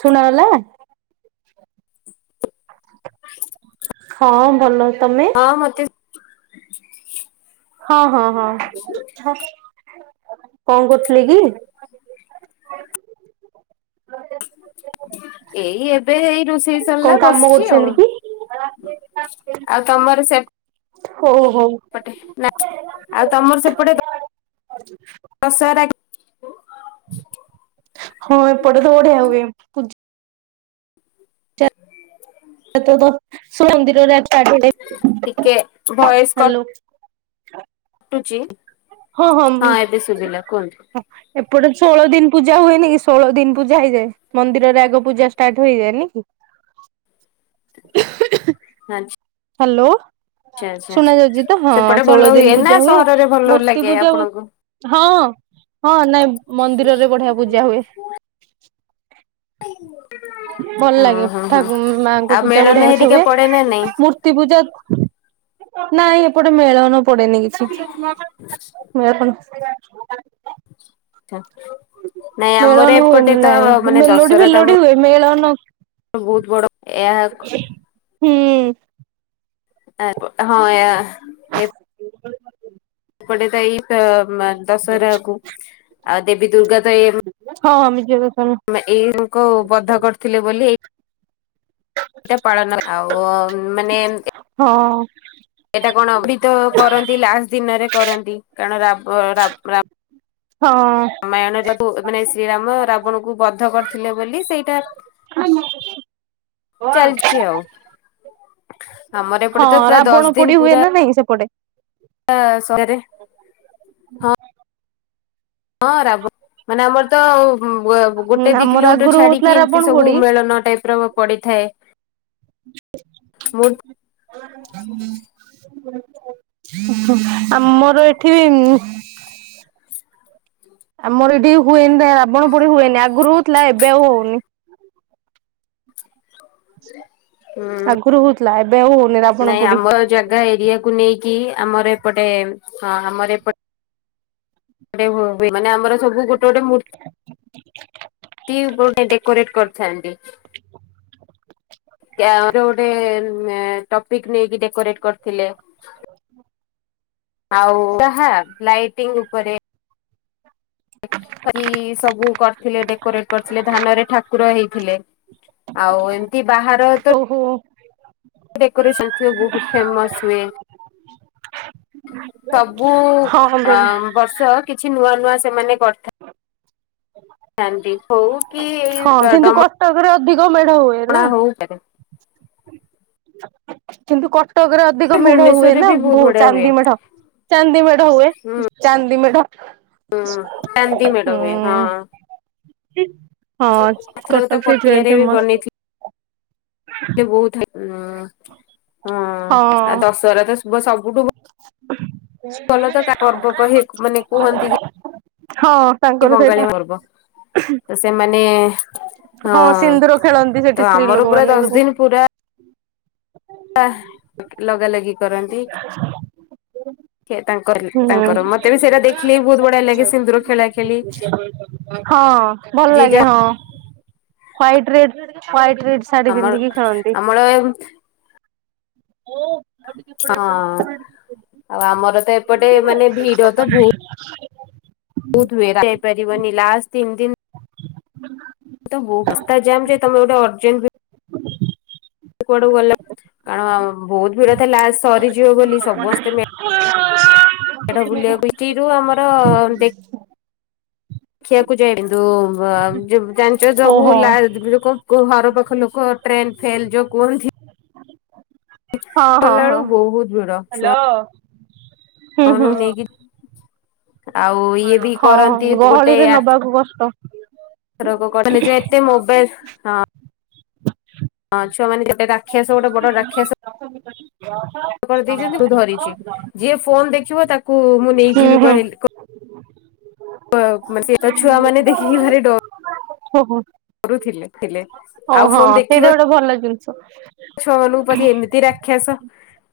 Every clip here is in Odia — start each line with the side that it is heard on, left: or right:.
right: ଶୁଣାଗଲା? ହଁ ଭଲ ତମେ
left: ହଁ ମୋତେ [inaudible]
right: ହଁ, ହଁ, ହଁ, ହଁ। କହ। କଣ କରୁଥିଲେ କି? [inaudible]
left: ଏଇ ଏବେ ଏଇ ରୋଷେଇ
right: କଣ
left: ସରିଲା
right: କାମ
left: ବସିଛି
right: କରୁଛନ୍ତି
left: ଆଉ।
right: କି?
left: ଆଉ ତମର ସେ
right: ଥୁ
left: ପଟେ ନା ଆଉ ତୋମର ସେପଟେ ଦ-ଦଶହରା ହଁ [inaudible]
right: ହଁ ଏପଟେ ତ ବଢିଆ ହୁଏ ପୂଜ
left: ହୁଁ [inaudible]
right: ସେ ତ ଦ-ସେ ମନ୍ଦିରରେ ଆଜ
left: ଟିକେ ଭଏସ୍ କ
right: ହ୍ୟାଲୋ
left: ଟୁଚି, ହଁ ଏବେ ଶୁବିଲା କୁହନ୍ତୁ।
right: ହଁ ଏପଟେ ଷୋହଳ ଦିନ ପୂଜା ହୁଏନି କି ଷୋହଳ ଦିନ ପୂଜା ହେଇଯାଏ। ମନ୍ଦିରରେ ଆଗ ପୂଜା ଷ୍ଟାର୍ଟ ହୋଇଯାଏ ନି କି। [inaudible]
left: ହଁ
right: ହାଲୋ। ଶୁଣା ଯାଉଚି ତ ହଁ
left: ସେପଟେ ଭଲ
right: ଷୋଳ
left: ହୁଏ
right: ଦିନ
left: ନା
right: ପୂଜା ହୁଏ
left: ସହରରେ ଭଲ
right: ମୂର୍ତ୍ତି
left: ଲାଗେ
right: ପୂଜା ହୁ
left: ଆପଣଙ୍କୁ?
right: ହଁ। ହଁ ନାଇଁ ମନ୍ଦିରରେ ବଢିଆ ପୂଜା ହୁଏ। ଭଲ ଲାଗେ
left: ହଁ ହଁ ହଁ
right: ଠାକୁ ମ୍ ମାଙ୍କ
left: ଆଉ
right: ପୂଜା
left: ମେଳନ
right: ବଢିଆ ସେ
left: ହେରିକା
right: ହୁଏ
left: ପଡେ ନା ନାଇଁ?
right: ମୂର୍ତ୍ତି ପୂଜା ନାଇଁ ଏପଟେ ମେଳନ ପଡେନି କିଛିଛି ନା କଣ? [unintelligible]
left: ଥୋ
right: ମେଳନ ହୁଏନି ନାଇଁ।
left: ମାନେ
right: ମେଲୋଡି
left: ଦଶହରା ତ ଆମର
right: ଫେଲୋଡି ହୁଏ ମେଳନ ହ
left: ବହୁତ ବଡ ଏହାକ୍
right: ହୁଁ।
left: ଆ ହଁ ୟା
right: [unintelligible]
left: ପଡ଼େ ତାଇଟା ମା ଦଶହରାକୁୁ ଆଉ ଦେବୀ ଦୁର୍ଗା ତ ଏମ୍
right: ହଁ ମିଜେକ
left: ଏଇ କୁଁବଧ୍ୟ କରିଥିଲେ ବୋଲି ଏ ଏଟା ପାଳନ ଆଉଓଁ।
right: ହଁଅ
left: ଏଇଟା କଣ ହିତ କରନ୍ତି ଲାଷ୍ଟ ଦିନରେ କରନ୍ତି କାରଣ ରାବ ବଅ
right: ହଁ।
left: ଓ ମାନେ ଶ୍ରୀରାମ ରାବଣକୁ ବଦ୍ଧ କରିଥିଲେ ବୋଲି ସେଇଟା ଚାଲିଚି ଆଉ। ଆମର ଏପଟେ
right: ହଁ
left: ତ ପୁରା
right: ରାବଣ ପୋଡି ହୁଏ ନା ନାଇଁ ସେପଟେ?
left: ଆସ୍। [unintelligible] ହଁ। ହଁ ରାବ ମାନେ ଆମର ତ ଆଉ
right: ହୁଁ
left: ଗୋଟେ ୱା-ଦି
right: ଆମର
left: କିଲୋମିଟର
right: ଆଗରୁ ହଉଥିଲା
left: ଛାଡିକି
right: ରାବଣ
left: ଏମିତି ସବୁ
right: ପୋଡି
left: ମେଳନ ଟାଇପ ର ପଡ଼ିଥାଏ। ମୁଁଁ।
right: ଆମର ଏଠି ଇଁନ ଆମର ଏଠି ହୁଏନି ନାଇଁ ରାବଣ ପୋଡି ହୁଏନି ଆଗରୁ ହୋଉଥିଲା ଏବେ ଆଉ ହଉନି ଆଗୁରୁ ହୋଉଥି ପ୍ଲାନ
left: ନାଇଁ ଆମର ଜାଗା ଏରିଆକୁ ନେଇକି ଆମର ଏପଟେ ହଁ ଆମର ଏପ ଆରେ ହ [unintelligible] ମାନେ ଆମର ସବୁ ଗୋଟେ ଗୋଟେ ମୂ ର୍ତ୍ତି ମୂ ଡେକୋରେଟ କରିଥାନ୍ତି ଗାଁ ରେ ଗୋଟେ ଏ ଟପିକ ନେଇକି ଡେକୋରେଟ କରିଥିଲେ ଆଉ ଯହା ଲାଇଟିଙ୍ଗ ଉପରେ ସବୁ କର [unintelligible] ଥିଲେ ଡେକୋରେଟ୍ କରିଥିଲେ ଧାନରେ ଠାକୁର ହେଇଥିଲେ ଆଉ ଏମତି ବାହାର ତ
right: ଓହୋ
left: ଡେକୋରେସନ୍ ସେ ବୋହୁତ ଫେମସ୍ ହୁଏ ତବ୍ ମୁ
right: ହଁ
left: ଆଁ ବର୍ଷ କିଛି ନୂଆ ନୂଆ ସେମାନେ କରିଥା ଥାନ୍ତି ହଉ କି
right: ହଁ
left: ଏଇ
right: କିନ୍ତୁ
left: ଡମଣା
right: କଟକରେ ଦୋ ମେଢ ହୁଏନା
left: ହଉ
right: କିନ୍ତୁ କଟ୍ କଟକରେ ଅଧିକ ମେଢ ହୁଏ
left: ଭୁବନେଶ୍ଵରରେ
right: ନା
left: ବି ବହୁତ
right: ବୋହୁତ
left: ବଢିଆ ହୁଏ।
right: ଚାନ୍ଦି ମେଢ ଚାନ୍ଦି ମେଢ ହୁଏ
left: ହୁଁ
right: ଚାନ୍ଦି ମେଢ
left: ହୁଁ ଚାନ୍ଦି ମେଢ଼ ହୁଏ ହଁ
right: ହୁଁ [unintelligible] ହଁଚ୍
left: ଏଥରକ ତ
right: କଟକ ସେଇଥିପାଇଁ ଫେମସ୍
left: ସେ ବହୁତ ହାଇ ଅ ହଁ ଆ ଦଶହରା ତ ପୁଅ ସବୁଠୁ ଭଲ ତ କା ପର୍ବ କହି ମାନେ କୁହନ୍ତି
right: ହଁ
left: କି
right: ତାଙ୍କର ସେଇଟା
left: ବଙ୍ଗାଳୀ ମା ପର୍ବ ତ ସେମାନେ ହଁ
right: ସିନ୍ଦୁର ଖେଳନ୍ତି ସେଠି
left: ତ
right: ସ୍ତ୍ରୀ
left: ଆମର ପୁରା
right: ଲୋକମାନେ
left: ଦଶ
right: ସବୁ।
left: ଦିନ ପୁରା ଆ ଲଗା ଲାଗି କରନ୍ତି କିଏ ତାଙ୍କ ତାଙ୍କର
right: ହୁଁ
left: ମତେ ବି ସେଇଟା ଦେଖିଲେ ବି
right: ହଁ
left: ବହୁତ ବଢିଆ ଲାଗେ
right: ହଁ
left: ସିନ୍ଦୁର ଖେଳା ଖେଳି
right: ଭଲ ଲାଗେ
left: ଯିଏ
right: ହଁ।
left: ଯା
right: ହ୍ୱାଇଟ ରେଡ ରେ
left: ଆମର ଆମର
right: ଓ
left: ହଁ ଆଉ ଆମର ତ ଏପଟେ ମାନେ ଭିଡ ତ ବହୁତ ହୁଏ, ଯାଇପାରିବିନି ଲାସ୍ ତିନଦିନ୍
right: ହୁଁ
left: [unintelligible] ରସ୍ତା ଜାମ୍ ତମେ ଯେବେ ଅର୍ଜେଟ ବି କୁଆଡକୁ ଗଲା ଆ ବହୁତ ଭିଡ ଥିଲା ସରିଯିବ ବୋଲି ସମସ୍ତେ [unintelligible] ବୁଲିବାକୁ ଆମର ଦେଖିବାକୁ ଯାଆ କିନ୍ତୁ ବା-ଜାଣିଛ ସବୁ
right: ଓହୋ
left: ଲାସ୍ ଘର ପାଖ ଲୋକ ଟ୍ରେନ ଫେଲପ ଯୋଉ କୁହନ୍ତି।
right: ହଁ ହଁ
left: କଲା
right: ହଁ
left: ବେଳକୁ ବହୁତ ଭିଡ଼ ଛୁଆ
right: ହୁଁ ହୁଁ
left: ଛୁଆମାନଙ୍କୁ ନେଇକି ଆଉ ଇଏ ବି
right: ହଁ
left: କରନ୍ତି
right: ଗହଳିରେ ନବାକୁ କଷ୍ଟ
left: ଜ ଏତେ ମୋବାଇଲ ହଁ। ହଁ ଛୁଆ ମାନେ ଗୋଟେ ରାକ୍ଷସ ଗୋଟେ ବଡ ରାକ୍ଷସ କରିଦେଇଛନ୍ତି ମୁଁ ଧରିଛି ଯିଏ ଫୋନ ଦେଖିବ ତାକୁ ମୁଁ
right: ହୁଁ
left: ନେଇଯିବି
right: ହୁଁ
left: କହିଲି ଟା ଛୁଆ ମାନେ ଦେଖିକି ଭାରି ଡ
right: ଓହୋ।
left: ଡରୁଥିଲେ, ଥିଲେ
right: ଓ
left: ଆଉ
right: ହଁ
left: ଫୋନ୍
right: ସେଇଟା
left: ଦେଖିବେ
right: ଗୋଟେ ଭଲ ଜିନିଷ ହୁଁ।
left: ଛୁଆ ମାନଙ୍କ ଏମିତି ରାକ୍ଷସ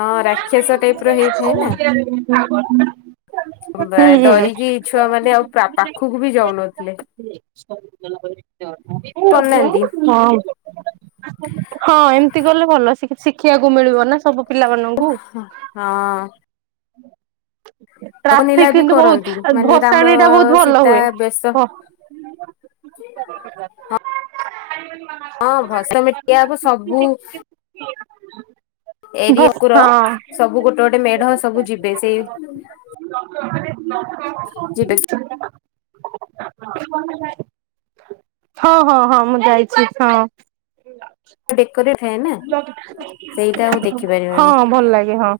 left: ହଁ ରାକ୍ଷସ ଟାଇପ୍ ର ହେଇଥାଏ ନା
right: ହ
left: [unintelligible] ଡରିକି ଛୁଆ ମାନେ ଆଉ ପାଖକୁ ବି ଯାଉନଥିଲେ।
right: [inaudible] ହଁ-
left: ପନାହାନ୍ତି
right: ହଁ ଏମିତି ଗଲେ ଭଲ ଶିଖି ଶିଖିଆକୁ ମିଳିବ ନା ସବୁ ପିଲା ମାନଙ୍କୁ।
left: ହଁ ଅନିଲା
right: ଟ୍ରାଫିକ
left: ବି
right: କିନ୍ତୁ
left: କରନ୍ତି
right: ବହୁତ
left: ମାନେ ରାମ
right: ଭସାଣି ଟା ବହୁତ ଭଲ
left: ସୀତା
right: ହୁଏ। [inaudible]
left: ବେଶ ହଁ ଭସମେ [unintelligible] ହବ ସବୁ ବୁ-
right: ହ
left: ଏରିଆକୁର ସବୁ ଗୋଟେ ଗୋଟେ ମେଢ ସବୁ ଯିବେ ସେଇ
right: [unintelligible]
left: ଯିବେ
right: ହଁ ହଁ ହଁ ମୁଁ ଯାଇଛି ହଁ।
left: ଡେକୋରେଟ ଥାଏ ନା ସେଇଟା ଆଉ
right: ହଁ
left: ଦେଖିପାରିବାନି
right: ଭଲ ଲାଗେ ହଁ।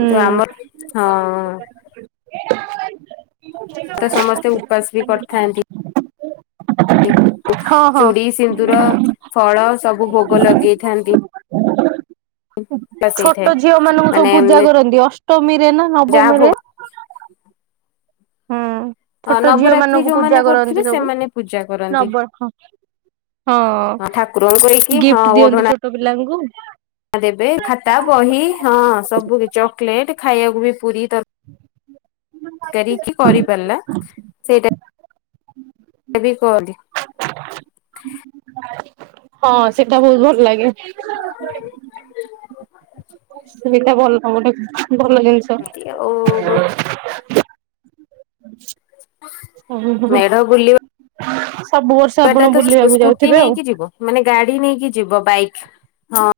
left: କିନ୍ତୁ ଆମର ହଁ ତ ସମସ୍ତେ ଉପାସ ବି କରିଥାନ୍ତି।
right: ହଁ ହଁ।
left: ଚୁଡ଼ି ସିନ୍ଦୁର ଫଳ ସବୁ ଭୋଗ ଲଗେଇଥାନ୍ତି। ବସେଇଥାଏ
right: ଛୋଟ ଝିଅ ମାନଙ୍କୁ ସବୁ
left: ମାନେ
right: ପୂଜା କରନ୍ତି ଅଷ୍ ତମେ ଏଇନା
left: ଯାହା ଭୋଗ
right: ନବମରେ। ହୁଁ। ଛୋଟ ଝିଅ
left: ନବରାତ୍ରି
right: ମାନଙ୍କୁ ପୂଜା
left: ଯୋଉମାନେ କରୁଥିବେ
right: କରନ୍ତି ସବୁ
left: ସେମାନେ ପୂଜା କରନ୍ତି
right: ନବ ହଁ ହଁ
left: ହଁ ଠାକୁରଙ୍କୁ ହେଇକି ହଁ
right: ଗିଫ୍ଟ ଦିଅନ୍ତି
left: ଓଢଣା
right: ଛୋଟ ପିଲାଙ୍କୁ।
left: ଦେବେ ଖାତା ବହି ହଁ ସବୁ ଚକୋଲେଟ ଖାଇବାକୁ ବି ପୁରୀ ତର ତରକାରୀ କିଏ କରିପାରିଲା ସେଇଟା [unintelligible] କହନ୍ତି।
right: ହଁ ସେଟା ବହୁତ ଭଲ ଲାଗେ।
left: [unintelligible]
right: ସେଇଟା ଭଲ ଗୋଟେ ଭଲ ଜିନିଷ
left: ଆଉ
right: ଓ ହ।
left: ଛୁଆଟା ତ ସ୍କୁଟି ନେଇକି ଯିବ ମାନେ ଗାଡି ନେଇକି ଯିବ। ଯିବ ବାଇକ୍ ହଁ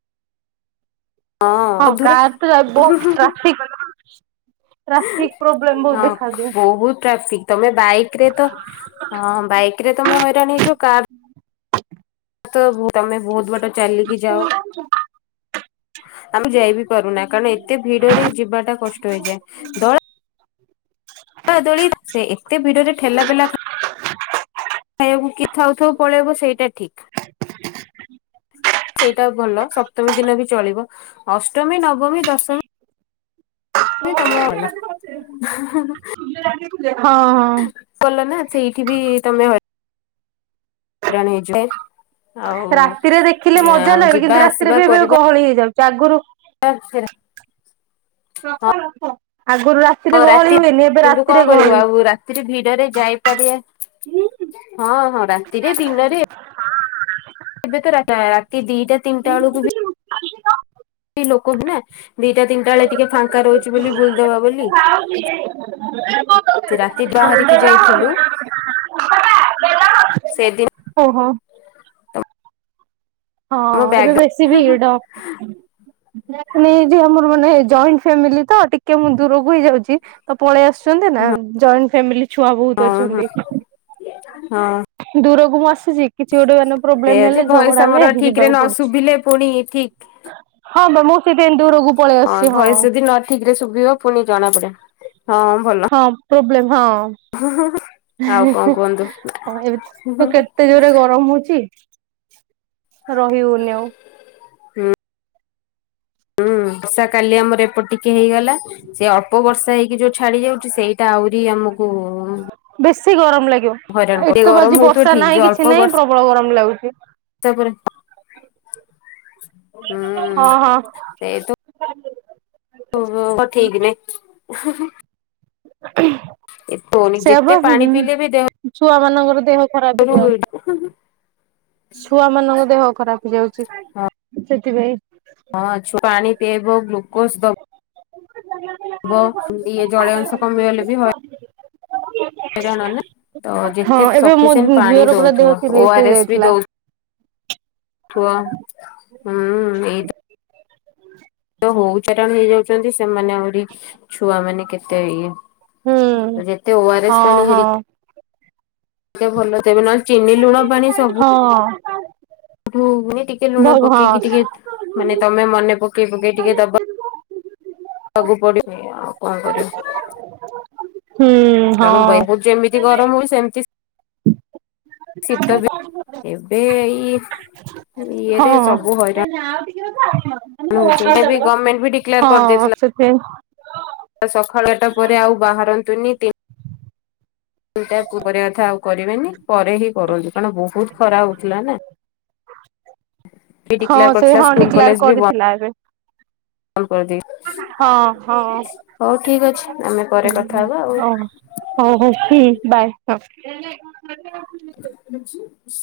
right: ହଁ କାର ତ ବହୁତ
left: ଅଧୁରା
right: ଟ୍ରାଫିକ [inaudible] ଟ୍ରାଫିକ ପ୍ରୋବ୍ଲେମ ବହୁତ
left: ହଁ
right: ଦେଖାଦିଏ।
left: ବହୁତ ଟ୍ରାଫିକ ତମେ ବାଇକ ରେ ତ ହଁ ବାଇକ ରେ ତମେ ହଇରାଣ ହେଇଯିବ କାର୍ ବହୁ ତମେ ବହୁତ ବାଟ ଚାଲିକି ଯାଅ।
right: [unintelligible]
left: ଆମେ ଯାଇବି ପାରୁନା କାରଣ ଏତେ ଭିଡରେ ଯିବାଟା କଷ୍ଟ ହେଇଯାଏ ଦଳ ସେ ଏତେ ଭିଡରେ ଠେଲା ପେଲା ଖାଇବାକୁ କି ଥାଉ ଥାଉ ପଳେଇବ ସେଇଟା ଠିକ ସେଇଟା ଭଲ ସପ୍ତମୀ ଦିନ ବି ଚଳିବ ଅଷ୍ଟମୀ ନବମୀ ଦଶମୀ ତମ ହେଲା
right: [inaudible] ହଁ ହଁ।
left: ସେଇଠି ବି ତମେ ହଇ ହଇରାଣ ହେଇ ଯିବେ
right: ରାତିରେ ଦେଖିଲେ
left: ଆଉ ଯିବା ଆସିବା କରିବା
right: ଜାଗରୁ
left: ହ ସେ
right: ରଖ ରଖ।
left: ହଁ ରାତି କିନ୍ତୁ କଣ କରିବୁ
right: ଗହଳି।
left: ଆଉ ରାତିରେ ଭିଡରେ ଯାଇପାରିବା ହଁ ହଁ ରାତିରେ ଦିନରେ
right: ହ।
left: ଏବେ ତ ରାତି ରାତି ଦିଟା ତିନିଟା ବେଳକୁ ବି ଲୋକ ହୁଏ ନା ଦିଟା ତିନିଟା ବେଳେ ଟିକେ ଫାଙ୍କା ରହୁଛି ବୋଲି ବୁଲି ଦବା ବୋଲି ସେ ରାତି ବାହାରିକି ଯାଇଥିଲୁ ସେଦିନ
right: ଓହୋ। ହଁ
left: ଆମ
right: ଏବେ
left: ବ୍ୟାଗ
right: ବେଶୀ
left: ହଁ
right: ଭିଡ ଯ ନେଇ ଆମର ମାନେ ଜଏଣ୍ଟ ଫ୍ୟାମିଲି ତ ଟିକେ ମୁଁ ଦୂରକୁ ହେଇଯାଉଛି ତ ପଳେଇ ଆସୁଛନ୍ତି ନା ଜଏଣ୍ଟ ଫ୍ୟାମିଲି ଛୁଆ ବହୁତ
left: ହଁ।
right: ଅଛନ୍ତି
left: ହଁ
right: ଦୂର କୁ ବସ୍ କିଛି ଗୋଟେ ମାନେ
left: ସେଇଆ
right: ପ୍ରୋବ୍ଲେମ
left: ଯେ
right: ହେଲେ
left: ଭଏସ
right: ଝଗଡା
left: ଆମର
right: ହେଲେ
left: ଠିକ ରେ
right: ଯିବାକୁ
left: ନ
right: ପଡୁଛି।
left: ଶୁଭିଲେ ପୁଣି ଠିକ
right: ହଁ ମ ମୁ
left: ହଁ ଭଏସ ଯଦି ନ ଠିକ ରେ ଶୁଭିବ ପୁଣି ଜଣା ପଡି ହଁ ଭଲ
right: ପ୍ରୋବଲେମ୍ ହଁ
left: ଆଉ
right: ହେଁ
left: କଣ କୁହନ୍ତୁ?
right: ହେଁ ଅ ଏବେ ତ କେତେ ଜୋରେ ଗରମ ହଉଛି। ରହି ହେଉନି ଆଉ।
left: ହୁଁ ହୁଁ। ବର୍ଷା କାଲି ଆମର ଏପଟେ ଟିକେ ହେଇଗଲା। ସେ ଅଳ୍ପ ବର୍ଷା ହେଇକି ଯୋଉ ଛାଡି ଯାଉଛି ସେଇଟା ଆହୁରି ଆମକୁ
right: ବେଶି ଗରମ ଲାଗେ।
left: ହଇରାଣ କର
right: ଏଠି ତ
left: ଗରମ
right: ଆଜି
left: ହଉଥିବ
right: ବର୍ଷା
left: ଠିକ ଯେ
right: ନାହିଁ
left: ଅଳ୍ପ
right: କିଛି ନାହିଁ
left: ବର୍ଷା
right: ପ୍ରବଳ ଗରମ ଲାଗୁଛି।
left: ପରେ ହୁଁ
right: ହଁ ହଁ।
left: ସେ ଏତ ଉ ଠିକ ନାହିଁ। ହୁଁ ହୁଁ।
right: ସେ ହବ
left: ଯେତେ
right: ହୁଁ
left: ପାଣି ପିଇଲେ ବି ଦେହ
right: ହୁଁ ଛୁଆ ମାନଙ୍କର ଦେହ ଖରାପ ହେଲା।
left: [unintelligible]
right: ଛୁଆ ମାନଙ୍କ ଦେହ ଖରାପ ହେଇଯାଉଛି। ଶିବାଇ
left: ପିଏଇବ ଗ୍ଲୁକୋଜ ଦବ। ହବ ଇଏ ଜଳିୟ ଅଂଶ କମିଗଲେ ବି ହଇରାଣ ତ
right: ହଁ
left: ଯେତେ
right: ଏବେ ମୋ
left: ସିପିସିଏଣ୍ଟ ପାଣି
right: ଝିଅର ପୁରା ଦେହ
left: ଦଉଥିବ
right: ସିରିଏସ
left: ଓଆରଏସ୍ ବି
right: ହେଇଯାଇଥିଲା
left: ଦଉ ହ ଏଇ
right: ହୁଁ
left: ତ ହଉ [unintelligible] ହେଇଯାଉଥିବ। ଛନ୍ତି ସେମାନେ ଆହୁରି ଛୁଆ ମାନେ କେତେ ଇଏ
right: ହୁଁ
left: ଯେତେ ଓ ଆର ଏସ୍
right: ହଁ
left: ପାଣି ହେ
right: ହଁ।
left: ଟିକେ ଭଲ ତେବେ ନାଇ ଚିନି ଲୁଣ ପାଣି ସବୁ
right: ହଁ।
left: ଠୁନି ଟିକେ ଲୁଣ
right: ହଁ।
left: ପକେଇକି ଟିକେ ମାନେ ତମେ ମନେ ପକେଇ ପକେଇ ଟିକେ ଦବା [unintelligible] ପଡିନି ଆଉ କଣ କରିବ?
right: ହୁଁ
left: କାରଣ
right: ହଁ
left: ବହୁତ ଯେମିତି ଗରମ ହୁଏ ସେମିତି ଶୀତ ବି ଏବେ ଏଇ ଇଏରେ ସବୁ ହଇରାଣ ହଉଛନ୍ତି ଏବେ ଗଭର୍ଣ୍ଣମେଣ୍ଟ ବି
right: ଆ ହଁ ବସତ
left: ସକାଳଟା ପରେ ଆଉ ବାହାରନ୍ତୁନି ତିନ ଦଟା ପରେ କଥା ଆଉ କରିବେନି ପରେ ହିଁ କରନ୍ତୁ କାରଣ ବହୁତ ଖରା ହଉଥିଲା ନା।
right: ହଁ
left: ଡିକ୍ଲାର
right: ସେ
left: କରିଥିଲା
right: ହଁ
left: ସ୍କୁଲ
right: ଟିକ୍ଲାର
left: କଲେଜ ବି ବନ୍ଦ
right: କରିଥିଲା ଏବେ।
left: କରିଦେଇ
right: ହଁ ହଁ
left: ହଉ ଠିକ ଅଛି ଆମେ ପରେ
right: ହ
left: କଥା ହବା ଆଉ।
right: ହଉ ହଉ ଠିକ ବାଏ। ହଁ
left: କିଛି